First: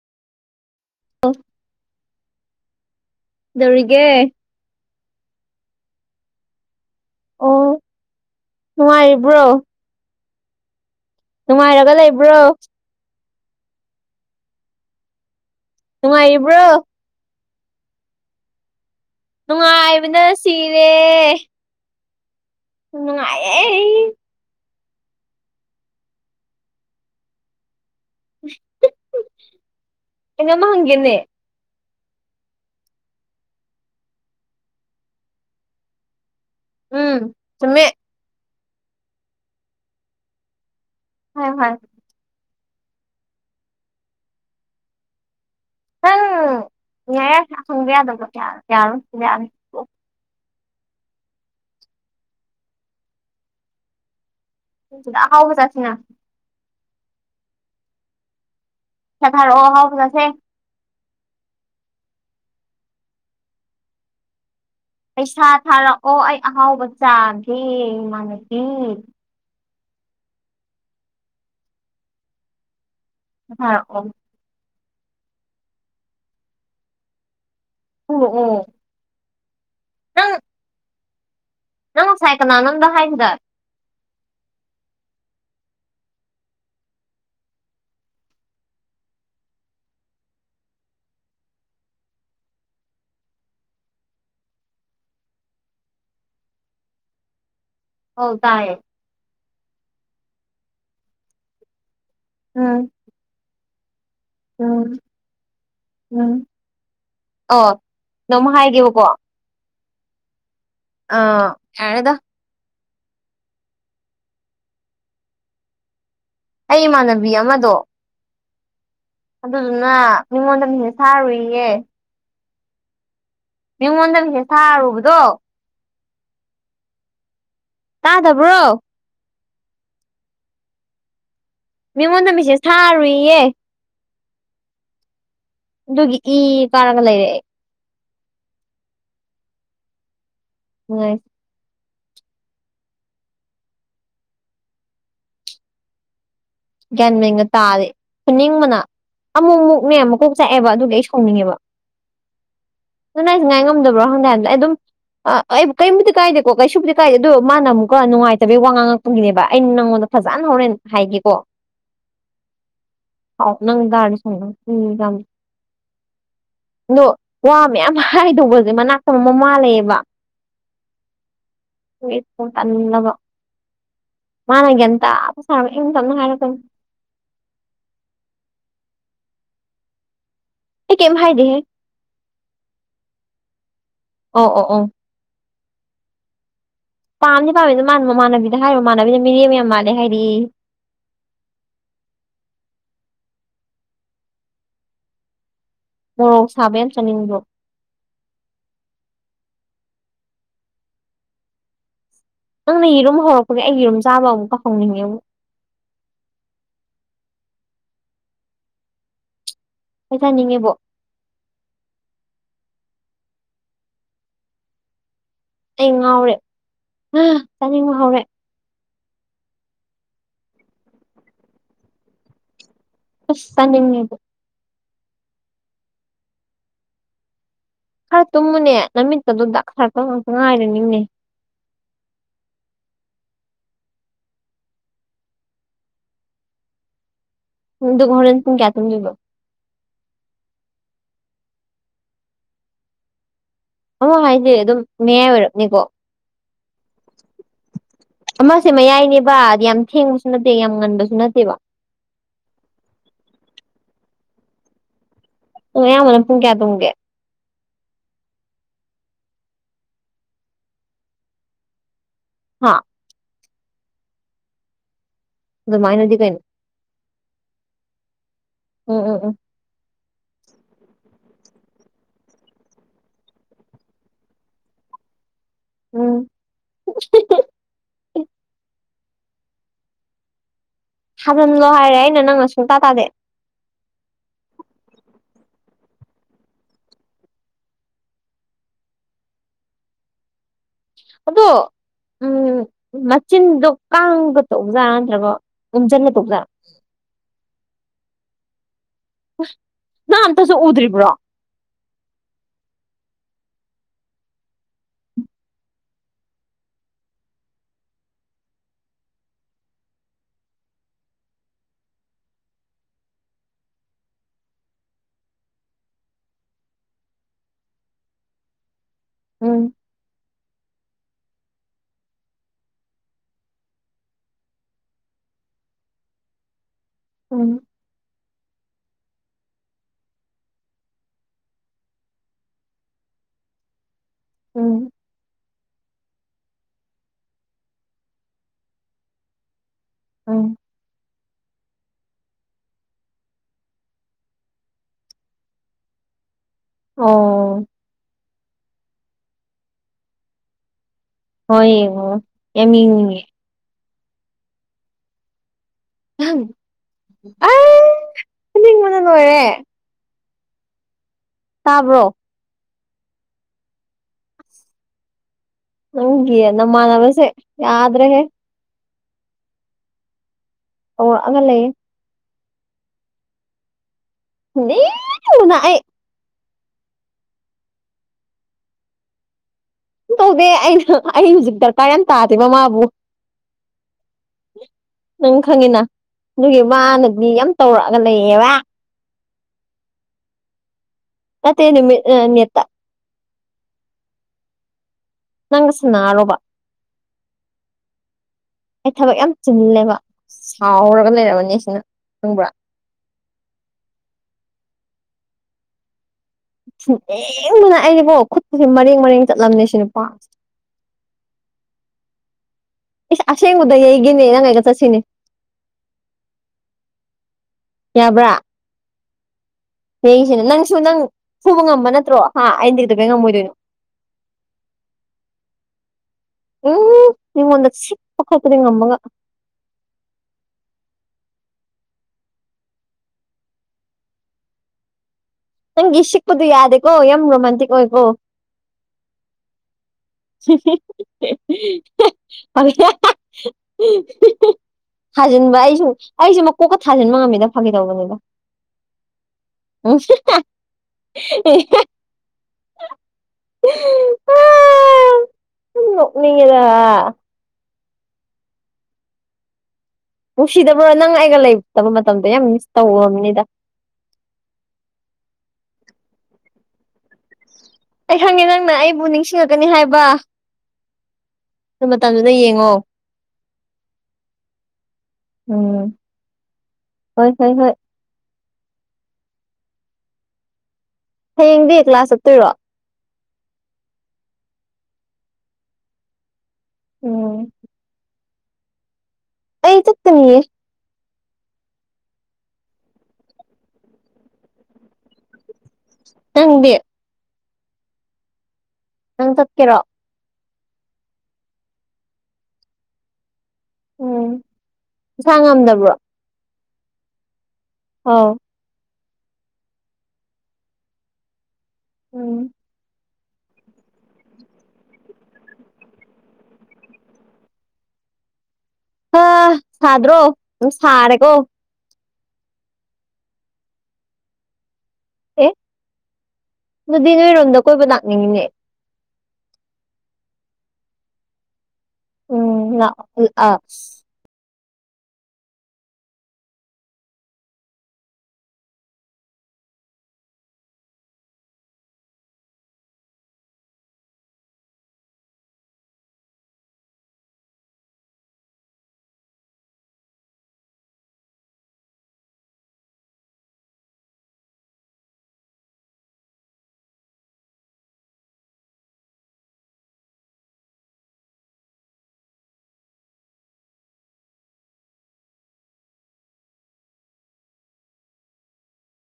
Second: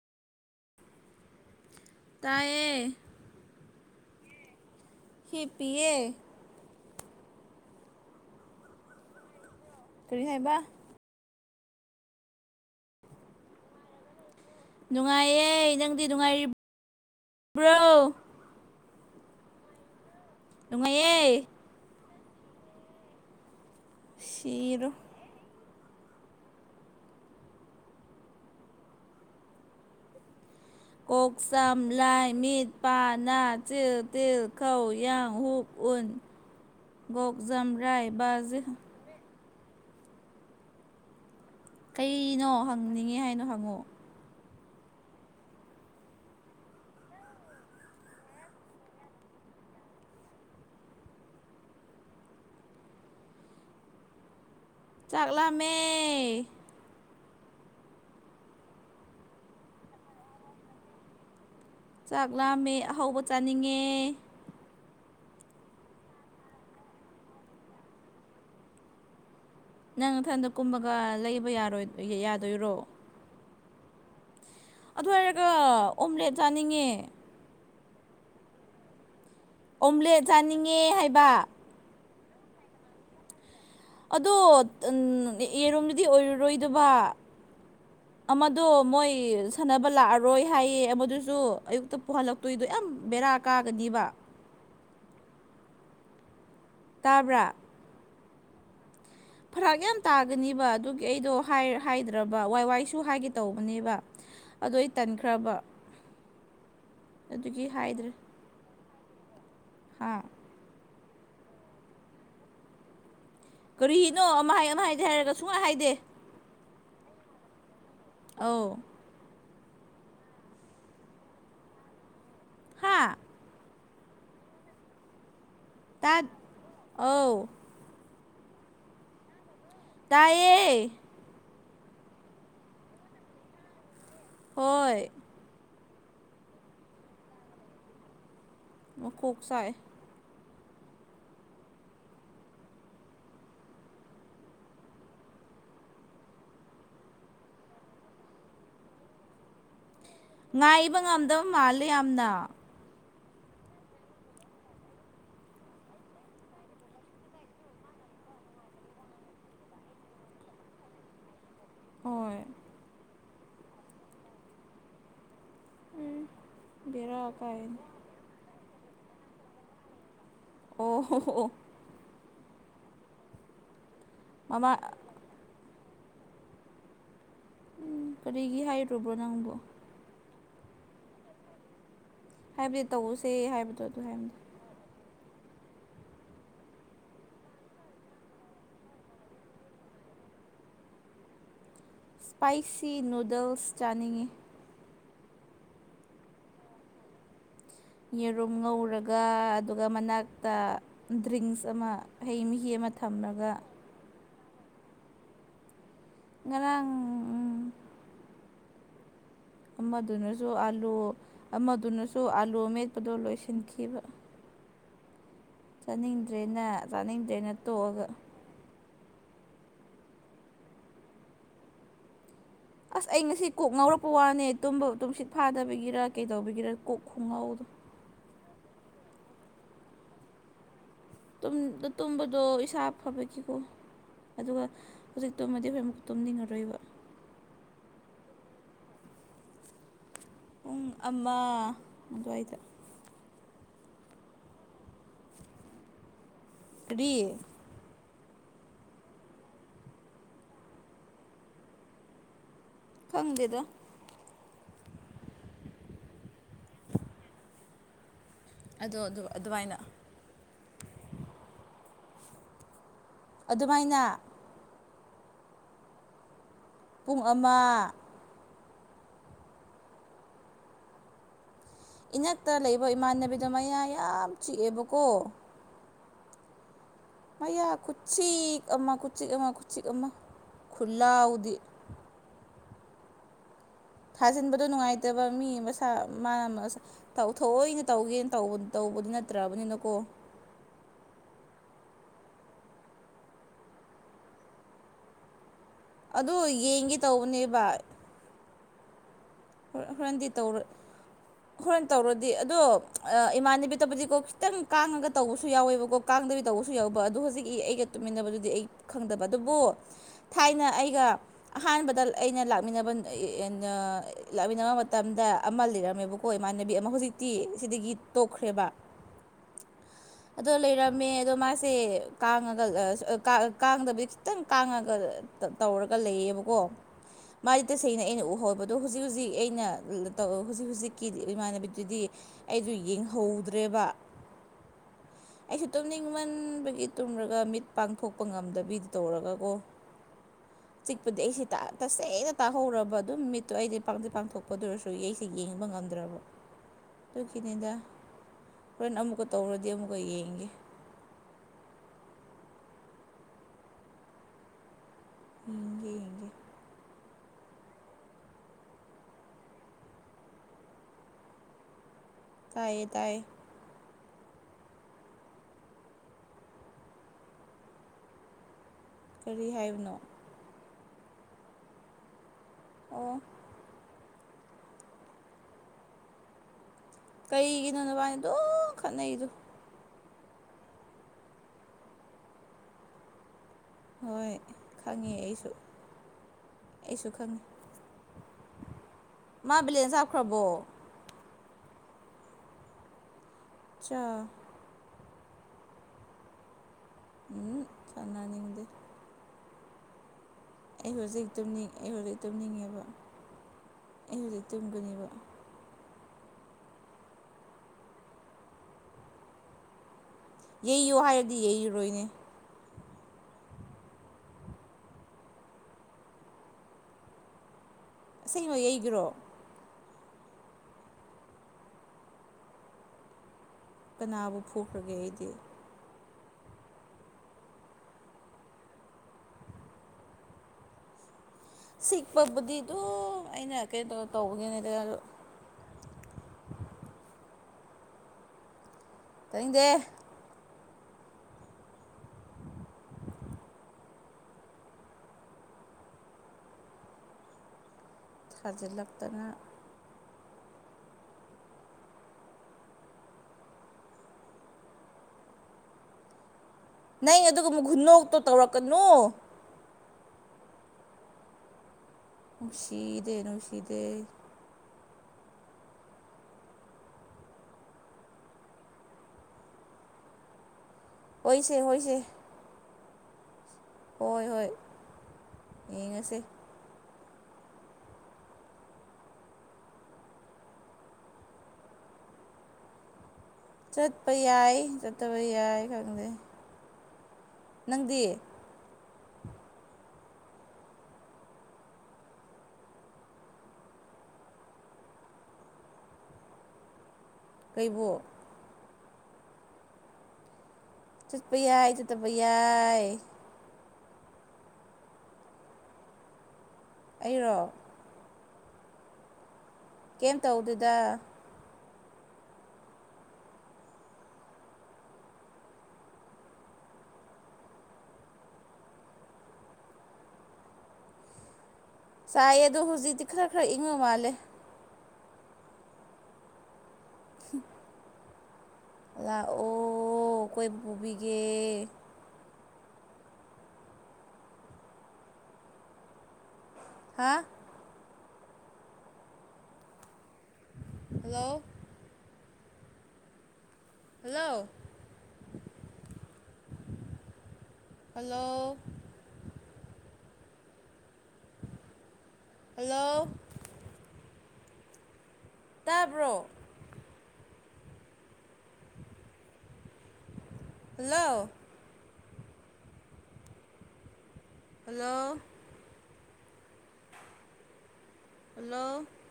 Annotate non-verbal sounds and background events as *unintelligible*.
ꯑꯣ ꯇꯌꯦ ꯀꯧꯗꯎꯔꯤꯒ ꯍꯄꯌꯧ ꯑꯣ ꯅꯨꯉꯥꯏꯔꯤꯕ꯭ꯔꯣ ꯀꯔꯤ ꯍꯥꯏꯕ ꯅꯨꯡꯉꯥꯏꯔꯒ ꯂꯩꯕ꯭ꯔꯣ ꯅꯨꯡꯉꯥꯏꯦ ꯅꯨꯡꯉꯥꯏꯔꯤꯕ꯭ꯔꯣ ꯕ꯭ꯔꯣ ꯅꯨꯡꯉꯥꯏꯕꯅ ꯁꯤꯔꯦ ꯅꯨꯡꯉꯥꯏꯌꯦ ꯅꯨꯡꯉꯥꯏꯌꯧ ꯁꯤꯔꯣ ꯀꯩꯅꯣ ꯑꯃ ꯍꯪꯒꯦꯅꯦ ꯑꯎ ꯂ ꯃ ꯄ ꯅ ꯆ ꯇ ꯈ ꯌ ꯍ ꯎ ꯎꯝ ꯒ ꯓ ꯆꯨꯝꯃꯦ ꯔ ꯕ ꯖ ꯍꯥꯏꯌꯣ ꯍꯥꯏꯌꯣ ꯀꯩꯅꯣ ꯍꯪꯅꯤꯡꯉꯦ ꯍꯥꯏꯅꯣ ꯍꯪꯉꯛꯑꯣ ꯅꯪ ꯌꯥ ꯈꯪꯕ ꯌꯥꯗꯕ ꯌꯥꯔꯣ ꯌꯥꯅꯤ ꯁꯤꯗ ꯑꯍꯥꯎꯕ ꯆꯥꯛꯂꯝꯃꯦ ꯆꯥꯁꯤꯅ ꯁ ꯊꯥ ꯑꯣꯍꯥꯎ ꯀꯦ ꯆꯥꯛ ꯂꯥꯝꯃꯦ ꯑꯍꯧꯕ ꯆꯥꯅꯤꯡꯉꯦ ꯄꯩꯁꯥ ꯊꯥꯔꯛꯑꯣ ꯑꯩ ꯑꯍꯥꯎꯕ ꯆꯥꯒꯦꯃꯥꯟꯅꯕꯤ ꯅꯪ ꯃꯊꯟꯗ ꯀꯨꯝꯕꯒ ꯂꯩꯕ ꯌꯥꯔ ꯌꯥꯗꯣꯏꯔꯣ ꯍꯥꯥ ꯑꯣ ꯑꯗꯨꯏꯔꯒ ꯑꯣꯝꯂꯦꯠ ꯆꯥꯅꯤꯡꯉꯦ ꯎꯝ ꯎꯝ ꯑꯣꯝꯂꯦꯠ ꯆꯥꯅꯤꯡꯉꯦ ꯍꯥꯏꯕ ꯅꯪꯁ ꯍꯥꯏꯅꯅꯗ ꯍꯥꯏꯗ ꯑꯗꯣ ꯌꯦꯔꯣꯝꯗꯗꯤ ꯑꯣꯏꯔꯔꯣꯏꯗꯕ ꯑꯃꯗꯣ ꯃꯣꯏ ꯁꯥꯟꯅꯕ ꯂꯥꯛꯑꯔꯣꯏ ꯍꯥꯏꯌꯦ ꯑꯃꯗꯨꯁꯨ ꯑꯌꯨꯛꯇ ꯄꯨꯍꯜꯂꯛꯇꯣꯏꯗꯣ ꯌꯥꯝ ꯕꯦꯔꯥ ꯀꯥ ꯀꯥꯒꯗꯤꯕ ꯇꯥꯕ꯭ꯔꯥ ꯍ ꯇꯥꯏ ꯐꯔꯥꯛ ꯌꯥꯝ ꯇꯥꯒꯅꯤꯕ ꯑꯗꯨꯒꯤ ꯑꯩꯗꯣ ꯍꯥꯏꯗ꯭ꯔꯕ ꯋꯥꯏ ꯎꯝ ꯋꯥꯏꯁꯨ ꯍꯥꯏꯒꯦ ꯇꯧꯕꯅꯦꯕ ꯑꯗꯨꯏ ꯎꯝ ꯇꯟꯈ꯭ꯔꯕ ꯑ ꯑꯗꯨꯒꯤ ꯅꯣꯡꯃ ꯍꯥꯏꯒꯦꯀꯣ ꯍꯥꯥ ꯑ ꯍꯔꯗ ꯀꯔꯤꯅꯣ ꯑꯃ ꯍꯥꯏ ꯑꯃ ꯍꯥꯏꯗꯤꯦ ꯍꯥꯏꯔꯒ ꯁꯨꯡꯉ ꯍꯥꯏꯗꯦ ꯑꯩ ꯏꯃꯥꯟꯅꯕꯤ ꯑꯃꯗꯣ ꯑ ꯑꯗꯨꯗꯨꯅ ꯃꯤꯉꯣꯟꯗꯁꯤꯅ ꯁꯥꯔꯨꯏꯌꯦꯦ ꯍꯥꯥ ꯃꯤꯉꯣꯟꯗꯪ ꯍꯦ ꯁꯥꯔꯨꯕꯗꯣ ꯇꯥꯛ ꯑ ꯇꯥ ꯇꯕ꯭ꯔꯣ ꯇꯌꯦꯦ ꯃꯤꯉꯣꯟꯗ ꯃꯤꯠꯁꯦ ꯁꯥꯔꯨꯏꯌꯦ ꯍꯣꯏ ꯑꯗꯨꯒꯤ ꯏ ꯀꯥꯔꯒ ꯂꯩꯔꯛꯦ ꯃꯨꯀꯣꯛ ꯁꯥꯏ ꯍꯣꯏ ꯒ꯭ꯌꯥꯟꯃꯤꯦꯟꯅ ꯇꯥꯔꯦ ꯈꯨꯅꯤꯡꯕꯅ ꯑꯃꯨꯛ ꯑꯃꯨꯛꯅꯦ ꯑꯃꯨꯛ ꯉꯥꯏꯕ ꯉꯝꯗꯕ ꯃꯥꯜꯂꯦ ꯌꯥꯝꯅ ꯁꯉꯥꯏꯁꯨ ꯉꯥꯏ ꯉꯝꯗꯕ꯭ꯔꯣ ꯍꯪꯗꯥꯏꯝꯗ ꯑꯩ ꯑꯗꯨꯝ ꯑ ꯑꯩ ꯀꯔꯤꯃꯗꯤ ꯀꯥꯏꯗꯦꯀꯣ ꯀꯩꯁꯨꯕꯨꯗꯤ ꯀꯥꯏꯗꯦ ꯑꯗꯣ ꯃꯥꯅ ꯑꯃꯨꯛꯀ ꯅꯨꯡꯉꯥꯏꯇꯕꯒꯤ ꯋꯥ ꯉꯥꯡꯉꯛꯄꯒꯤꯅꯦꯕ ꯑꯩꯅ ꯅꯪꯉꯣꯟꯗ ꯐꯖꯅ ꯍꯣꯔꯦꯟ ꯍꯥꯏꯒꯦꯀꯣ ꯍ ꯍꯥꯎ ꯅꯪ ꯑ ꯎꯝ ꯎꯝ ꯑꯗꯣ ꯕꯦꯔꯥ ꯋꯥ ꯀꯥꯏꯅ ꯃꯌꯥꯝ ꯍꯥꯏꯗꯧꯕꯁꯦ ꯃꯅꯥꯛꯇ ꯃ ꯃꯥꯥꯜ ꯂꯩꯑꯦꯕ ꯑꯣꯍꯣ ꯇꯥꯅꯤꯡꯂꯕ ꯃꯥꯅ ꯃꯃꯥ ꯒ ꯑꯝꯇꯥꯕ ꯁꯥ ꯏꯪ ꯇꯝꯅ ꯍꯥꯏꯔꯛꯄ ꯑ ꯎꯝ ꯀꯔꯤꯒꯤ ꯍꯥꯏꯨꯔꯕ꯭ꯔꯣ ꯅꯪꯕꯨ ꯍ ꯀꯦꯝ ꯍꯥꯏꯗꯤꯦꯍꯦ ꯍꯥꯏꯕꯗꯤ ꯇꯧꯁꯦ ꯍꯥꯏꯕꯗꯣ ꯑꯗꯨ ꯍꯥꯏꯕꯅꯦ ꯑꯣ ꯑꯣ ꯑꯣ ꯄꯥꯝꯗꯤ ꯄꯥꯝꯃꯤꯗꯣ ꯃꯃꯥꯟꯅꯕꯤꯗ ꯍꯥꯏꯣꯃꯅꯕꯤꯗ ꯃꯤꯔꯦꯝ ꯌꯥꯝ ꯃꯥꯜꯂꯦ ꯍꯥꯏꯗꯤ ꯏꯁꯄꯥꯏꯁꯤꯤ ꯅꯨꯗꯜꯁ ꯆꯥꯅꯤꯡꯉꯦ ꯃꯣꯔꯣꯛ ꯁꯥꯕꯅ ꯆꯪꯅꯤꯡꯕ꯭ꯔꯣ ꯌꯦꯔꯨꯝ ꯉꯧꯔꯒ ꯑꯗꯨꯒ ꯃꯅꯥꯛꯇ ꯗ꯭ꯔꯤꯡꯁ ꯑꯃ ꯍꯩ ꯃꯍꯤ ꯅꯪꯅ ꯑꯃ ꯌꯦꯔꯨꯝ ꯊꯝꯂꯒ ꯍꯧꯔꯛꯄꯒꯤ ꯑꯩ ꯌꯦꯔꯨꯝ ꯆꯥꯕ ꯑꯃꯨꯛꯀꯥꯎ ꯍꯧꯅꯤꯡꯉꯦ ꯑꯃꯨꯛ ꯉꯂꯥꯡ ꯎ ꯑꯩ ꯑꯃꯗꯨꯅꯁꯨ ꯆꯥꯅꯤꯡꯉꯦꯕꯣ ꯑꯥꯂꯨ ꯑꯃꯗꯨꯅꯁꯨ ꯑꯂꯨ ꯔꯣꯃꯦꯠꯄꯗꯣ ꯂꯣꯏꯁꯤꯟꯈꯤꯕ ꯑꯩ ꯉꯥꯎꯔꯦ ꯆꯥꯅꯤꯡꯗ꯭ꯔꯦꯅ ꯍꯥ ꯆꯥꯅꯤꯡꯗ꯭ꯔꯦꯅ ꯆꯥꯅꯤꯡꯕ ꯇꯣꯛꯑꯒ ꯍꯧꯔꯦ ꯑꯁ ꯑꯩ ꯉꯁꯤ ꯀꯣꯛ ꯉꯥꯎꯔꯛꯄ ꯋꯥꯅꯦ ꯇꯨꯝꯁꯤꯠ ꯐꯥꯗꯕꯤꯒꯤꯔꯥ ꯀꯩꯗꯧꯕꯒꯤꯔ ꯀꯣꯛ ꯈꯣꯡꯉꯥꯎꯎꯗꯣ ꯈꯔ ꯇꯨꯝꯃꯨꯅꯦ ꯅꯨꯃꯤꯠꯇꯗꯨꯗ ꯁꯥꯔꯄ ꯉꯛꯇ ꯉꯥꯏꯔꯅꯤꯅꯦ ꯇꯨꯝꯕꯗꯣ ꯏꯁꯥ ꯐꯕꯒꯤꯀꯣ ꯑꯗꯨꯒ ꯍꯧꯖꯤꯛ ꯇꯨꯝꯃꯗꯤ ꯍꯖꯤꯣꯏ ꯑꯃꯨꯛ ꯇꯨꯝꯅꯤꯡꯉꯔꯣꯏꯕ ꯗꯨ ꯍꯔꯦꯟ ꯇꯨꯡ ꯀꯦꯇꯣꯟ ꯌꯕꯣ ꯄꯨꯡ ꯑꯃ ꯑꯗꯨꯋꯥꯏꯗ ꯑꯣ ꯍꯥꯏꯁꯦ ꯑꯗꯨꯝ ꯃꯌꯥꯏ ꯑꯣꯏꯔꯞꯅꯤꯀꯣ ꯇꯔꯤ ꯑꯃꯁꯦ ꯃꯌꯥꯏꯅꯦꯕ ꯌꯥꯝ ꯊꯦꯡꯕꯁꯨ ꯅꯠꯇꯦ ꯌꯥꯝ ꯉꯟꯕꯁꯨ ꯅꯠꯇꯦꯕ ꯈꯪꯗꯦꯗ ꯑꯣ ꯑꯌꯥꯝꯕꯅ ꯄꯨꯡ ꯀꯌꯥ ꯇꯣꯡꯒꯦ ꯑꯗꯣ ꯑꯗꯨ ꯑꯗꯨꯃꯥꯏꯅ ꯍꯥꯥ ꯑꯗꯨꯃꯥꯏꯅ ꯑꯗꯨ ꯃꯥꯏꯅꯗꯤ ꯀꯥꯏꯅ ꯄꯨꯡ ꯑꯃ ꯎꯝ ꯎꯝ ꯎꯝ ꯏꯅꯛꯇ ꯂꯩꯕ ꯏꯃꯥꯟꯅꯕꯤꯗꯣ ꯃꯌꯥ ꯌꯥꯝ ꯆꯤꯛꯑꯦꯕꯀꯣ ꯎꯝ ꯃꯌꯥ ꯈꯨꯠꯤ ꯑꯃ ꯈꯨꯤꯛ ꯑꯃ ꯈꯨꯠꯤꯛ ꯑꯃ ꯈꯨꯠꯂꯥꯎꯗꯤ ꯊꯖꯤꯜꯂꯣ ꯍꯥꯏꯔꯦ ꯑꯩꯅ ꯅꯪꯅ ꯁꯨꯡꯇꯥ ꯇꯥꯗꯦ ꯊꯥꯖꯤꯟꯕꯗꯣ ꯅꯨꯡꯉꯥꯏꯇꯕ ꯃꯤ ꯃꯁꯥ ꯃꯥꯅ ꯊꯣꯏꯏꯅ ꯇꯧꯒꯦꯅ ꯇꯧꯕ ꯇꯧ ꯇꯧꯕꯗꯤ ꯅꯠꯇ꯭ꯔꯕꯅꯤꯅꯀꯣ ꯑꯗꯣ ꯎꯝ ꯃꯆꯤꯟꯗꯣ ꯀꯥꯡꯒ ꯇꯎꯖꯥꯔꯥ ꯅꯠꯇ꯭ꯔꯒꯣ ꯑꯗꯨ ꯌꯦꯡꯒꯦ ꯇꯧꯕꯅꯦ ꯚꯏ ꯅꯪ ꯑꯝꯇꯁꯨ ꯇꯧꯔ ꯎꯗ꯭ꯔꯤꯕ꯭ꯔꯣ ꯍꯣꯔꯦꯟ ꯇꯧꯔꯗꯤ ꯑꯗꯣ ꯏꯃꯥꯟꯅꯕꯤ ꯇꯕꯨꯗꯤꯀꯣ ꯈꯤꯇꯪ ꯀꯥꯡꯉꯒ ꯇꯧꯕꯁꯨ ꯌꯥꯎꯋꯦꯕꯀꯣ ꯀꯥꯡꯗꯕꯤ ꯇꯧꯕꯁꯨ ꯌꯥꯎꯋꯦ ꯇꯟꯅꯕ ꯈꯪꯕ ꯑꯗꯨꯕꯨ ꯊꯥꯏꯅ ꯑꯩ ꯑꯥꯟꯕ ꯗ ꯑꯩꯅ ꯂꯥꯛꯃꯤꯟꯅꯕ ꯂꯥꯛꯃꯤꯟꯅꯕ ꯃꯇꯝꯗ ꯑꯃ ꯂꯩꯔꯝꯃꯦꯕꯀꯣ ꯏꯃꯥꯟꯅꯕꯤ ꯑꯃ ꯍꯧꯖꯤꯛꯇꯤ ꯁꯤꯗꯒꯤ ꯇꯣꯛꯈ꯭ꯔꯦꯕ ꯎꯝ ꯑꯗꯣ ꯂꯩꯔꯝꯃꯦ ꯑꯗꯣ ꯃꯥꯁꯦ ꯀꯥꯡꯉꯒ ꯀꯥꯡꯗꯕꯗꯤ ꯈꯤꯇꯪ ꯀꯥꯡꯉꯒ ꯇꯧꯔꯒ ꯂꯩꯌꯦꯕꯀꯣ ꯎꯝ ꯃꯥꯗꯤ ꯇꯁꯦꯡꯅ ꯑꯩꯅ ꯎꯍꯧꯕꯗꯣ ꯍꯧꯖꯤꯛ ꯍꯧꯖꯤꯛ ꯑꯩꯅ ꯍꯧꯖꯤꯛ ꯍꯧꯖꯤꯛꯀꯤ ꯏꯃꯥꯟꯅꯕꯤꯗꯨꯗꯤ ꯑꯩꯗꯨ ꯌꯦꯡꯍꯧꯗ꯭ꯔꯦꯕ ꯎꯝ ꯑꯩꯁꯨ ꯇꯨꯝꯅꯤꯡꯃꯟꯕꯒꯤ ꯇꯨꯝꯔꯒ ꯃꯤꯠ ꯄꯥꯡꯊꯣꯛꯄ ꯉꯝꯗꯕꯤꯗꯨ ꯇꯧꯔꯒꯀꯣ ꯑ ꯃꯤꯠꯄꯗꯤ ꯑꯩꯁꯦ ꯇꯁꯦꯡꯅ ꯇꯥꯍꯧꯔꯕ ꯑꯗꯨꯝ ꯃꯤꯠ ꯑꯗꯣ ꯑꯩꯗꯤ ꯄꯁ ꯄꯥꯡꯊꯣꯛꯄꯗꯨꯔꯁꯨ ꯌꯁꯦ ꯌꯦꯡꯕ ꯉꯝꯗ꯭ꯔꯕ ꯑꯣ ꯑꯗꯨꯒꯤꯅꯤꯗ ꯍꯣꯔꯦꯟ ꯑꯃꯨꯛꯀ ꯇꯧꯔꯗꯤ ꯑꯃꯨꯛꯀ ꯌꯦꯡꯒꯦ ꯍꯣꯏ ꯑꯃꯤ ꯏ ꯌꯦꯡꯒꯦ ꯌꯦꯡꯒꯦ ꯑꯦ ꯑꯅꯤꯡꯕꯅ ꯂꯣꯏꯔꯦ ꯇꯥꯕ꯭ꯔꯣ ꯇꯥꯏꯌꯦ ꯇꯥꯏ ꯅꯪꯒꯤ ꯅꯃꯅꯕꯁꯦ ꯌꯥꯗ꯭ꯔꯦ ꯍꯦ ꯀꯔꯤ ꯍꯥꯏꯕꯅꯣ ꯑꯣ ꯑꯉ ꯂꯩ ꯑꯣ ꯅꯅꯑꯥꯏ ꯀꯩꯒꯤꯅꯣ ꯅꯚꯕꯥꯅꯤ ꯑꯗꯨꯝ ꯈꯠꯅꯩꯗꯨꯣ ꯇꯧꯗꯦ ꯑꯩꯅ ꯑꯩ ꯍꯧꯖꯤꯛ ꯗꯔꯀꯔ ꯌꯥꯝ ꯇꯥꯗꯦ ꯃꯃꯥꯕꯨ ꯍꯣꯏ ꯈꯪꯉꯦ ꯅꯪ ꯑꯩꯁꯨ ꯈꯪꯉꯤꯅ ꯑꯗꯨꯒꯤ ꯑꯩꯁꯨ ꯃꯥꯅꯗꯤ ꯈꯪꯉꯦ ꯌꯥꯝ ꯇꯧꯔꯛꯑꯒ ꯂꯩꯌꯦꯕ ꯃꯥ ꯕꯂꯦꯟ ꯍꯥꯞꯈ꯭ꯔꯕꯣ ꯑꯇꯩ ꯅꯨꯃꯤ ꯑꯅꯤꯠꯇ ꯆ ꯅꯪꯁꯨꯟꯅ ꯔꯣꯕ ꯎꯝ ꯆꯟꯅ ꯅꯤꯡꯗꯤꯦ ꯆꯜꯂꯦꯕ ꯑꯩ ꯍꯧꯖꯤꯛ ꯇꯨꯝꯅꯤꯡ ꯑꯩ ꯍꯧꯖꯤꯛ ꯈꯪꯕ꯭ꯔꯥ ꯇꯨꯝꯅꯤꯡꯉꯦꯕ ꯑꯩ ꯍꯧꯖꯤꯛ ꯇꯨꯝꯕꯅꯦꯕ ꯌꯦ ꯃꯅ ꯑꯩꯅꯦꯕꯣ ꯈꯨꯠꯇꯨꯁꯦ ꯃꯔꯦꯡ ꯃꯔꯦꯡ ꯆꯠꯂꯝꯅꯦ ꯁꯤ ꯅꯨꯄꯥ ꯌꯩꯌꯨ ꯍꯥꯏꯔꯗꯤ ꯌꯩꯔꯨꯔꯣꯏꯅꯦ ꯑꯁꯥꯏ ꯃꯗꯥ ꯌꯦꯒꯦꯅꯦ ꯅꯪꯉꯥꯏꯒ ꯆ ꯁꯤꯅꯦ ꯁꯃ ꯌꯩꯈ꯭ꯔꯣ ꯍꯁꯤꯅ ꯅꯪꯁꯨ ꯅꯪ ꯁꯨꯕ ꯉꯝꯕ ꯅꯠꯇ꯭ꯔꯣ ꯍꯥ ꯑꯩꯅꯗꯤ ꯀꯩꯗ ꯀꯩ ꯉꯝꯃꯣꯏꯗꯣꯏꯅꯣ ꯀꯅꯥꯕꯨ ꯐꯨꯈ꯭ꯔꯒꯦ ꯑꯩꯗꯤ ꯎꯝ ꯃꯤꯉꯣꯟꯗ ꯁꯤꯤꯄ ꯀꯠꯇꯗꯉꯃꯒ *unintelligible* ꯁꯤꯛꯄꯕꯨꯗꯤ ꯑꯗꯨꯝ ꯑꯩꯅ ꯀꯩꯧ ꯇꯧꯕꯒꯤꯅꯦ ꯅꯪꯒꯤ ꯁꯤꯛꯄꯗꯨ ꯌꯥꯗꯦꯀꯣ ꯌꯥꯝ ꯔꯣꯃꯥꯟꯇꯤꯛ ꯑꯣꯏꯀꯣ ꯇꯔꯤꯗꯦ *unintelligible* ꯊꯥꯖꯤꯟꯕ ꯑꯩꯁꯨ ꯑꯩꯁꯨꯦ ꯃꯀꯣꯛꯀ ꯊꯥꯖꯤꯟꯕ ꯉꯝꯃꯤꯗꯅ ꯐꯪꯒꯦ ꯇꯧꯕꯅꯦ ꯊꯥꯖꯤꯜꯂꯛꯇꯅ *unintelligible* ꯅꯤꯡꯉꯗ ꯈꯨꯨꯟꯅꯧꯇꯣ ꯇꯧꯔꯛꯀꯅꯨ ꯅꯨꯡꯁꯤꯗꯕꯣ ꯅꯪ ꯑꯩꯒ ꯂꯩꯇꯕ ꯃꯇꯝꯗꯣ ꯌꯥꯝ ꯃꯤꯁ ꯅꯨꯡꯁꯤꯗꯦ ꯇꯧꯕꯅꯤꯗ ꯅꯨꯡꯁꯤꯗꯦ ꯑꯩ ꯈꯪꯉꯦ ꯅꯪꯅ ꯑꯩꯕꯨ ꯅꯤꯡꯁꯤꯡꯂꯛꯀꯅꯤ ꯍꯥꯏꯕ ꯍꯣꯏꯁꯦ ꯑꯗꯨ ꯍꯣꯏꯁꯦ ꯃꯇꯝꯗꯨꯗ ꯌꯦꯡꯉꯣ ꯍꯣꯏ ꯍꯣꯏ ꯎꯝ ꯌꯦꯡꯉꯁꯦ ꯍꯣꯏ ꯍꯣꯏ ꯍꯣꯏ ꯍꯌꯦꯡꯗꯤ ꯀ꯭ꯂꯥꯁ ꯆꯞꯠꯇꯣꯏꯔꯣ ꯆꯠꯄ ꯌꯥꯏ ꯆꯠꯇꯕ ꯌꯥꯏ ꯈꯪꯗꯦ ꯎꯝ ꯅꯪꯗꯤ ꯑꯩ ꯆꯠꯠꯇꯃꯤꯌꯦ ꯅꯪꯗꯤ ꯑꯩꯕꯣ ꯅꯪ ꯆꯠ ꯀꯦꯔꯣꯑꯣ ꯆꯠꯄ ꯌꯥꯏ ꯆꯤꯠꯇꯕ ꯌꯥꯏ ꯎꯝ ꯏꯁꯁꯥ ꯉꯝꯗꯕ꯭ꯔꯣ ꯑꯩꯔꯣ ꯑꯥꯎ ꯀꯩꯦꯝꯇꯧꯗꯨꯗ ꯎꯝ ꯍꯥ ꯁꯥꯗ꯭ꯔꯣ ꯁꯔꯦ ꯀꯣ ꯆꯥꯏꯌꯦ ꯑꯗꯣ ꯍꯧꯖꯤꯛꯇꯤ ꯈꯔ ꯈꯔ ꯏꯪꯕ ꯃꯥꯜꯂꯦ ꯑꯦ ꯑꯗꯨꯗꯤ ꯅꯣꯏꯔꯣꯝꯗ ꯀꯣꯏꯕ ꯂꯥꯛꯅꯤꯡꯉꯤꯅꯦ ꯂꯥꯛꯑꯣ ꯀꯣꯏ ꯄꯨꯕꯤꯒꯦ ꯎꯝ ꯑ ꯍꯥ ꯍꯜꯂꯣ ꯍꯜꯂꯣ ꯍꯂꯣ ꯍꯜꯂꯣ ꯇꯥꯕ꯭ꯔꯣ ꯂ ꯍꯜꯂꯣ ꯍꯜꯂꯣ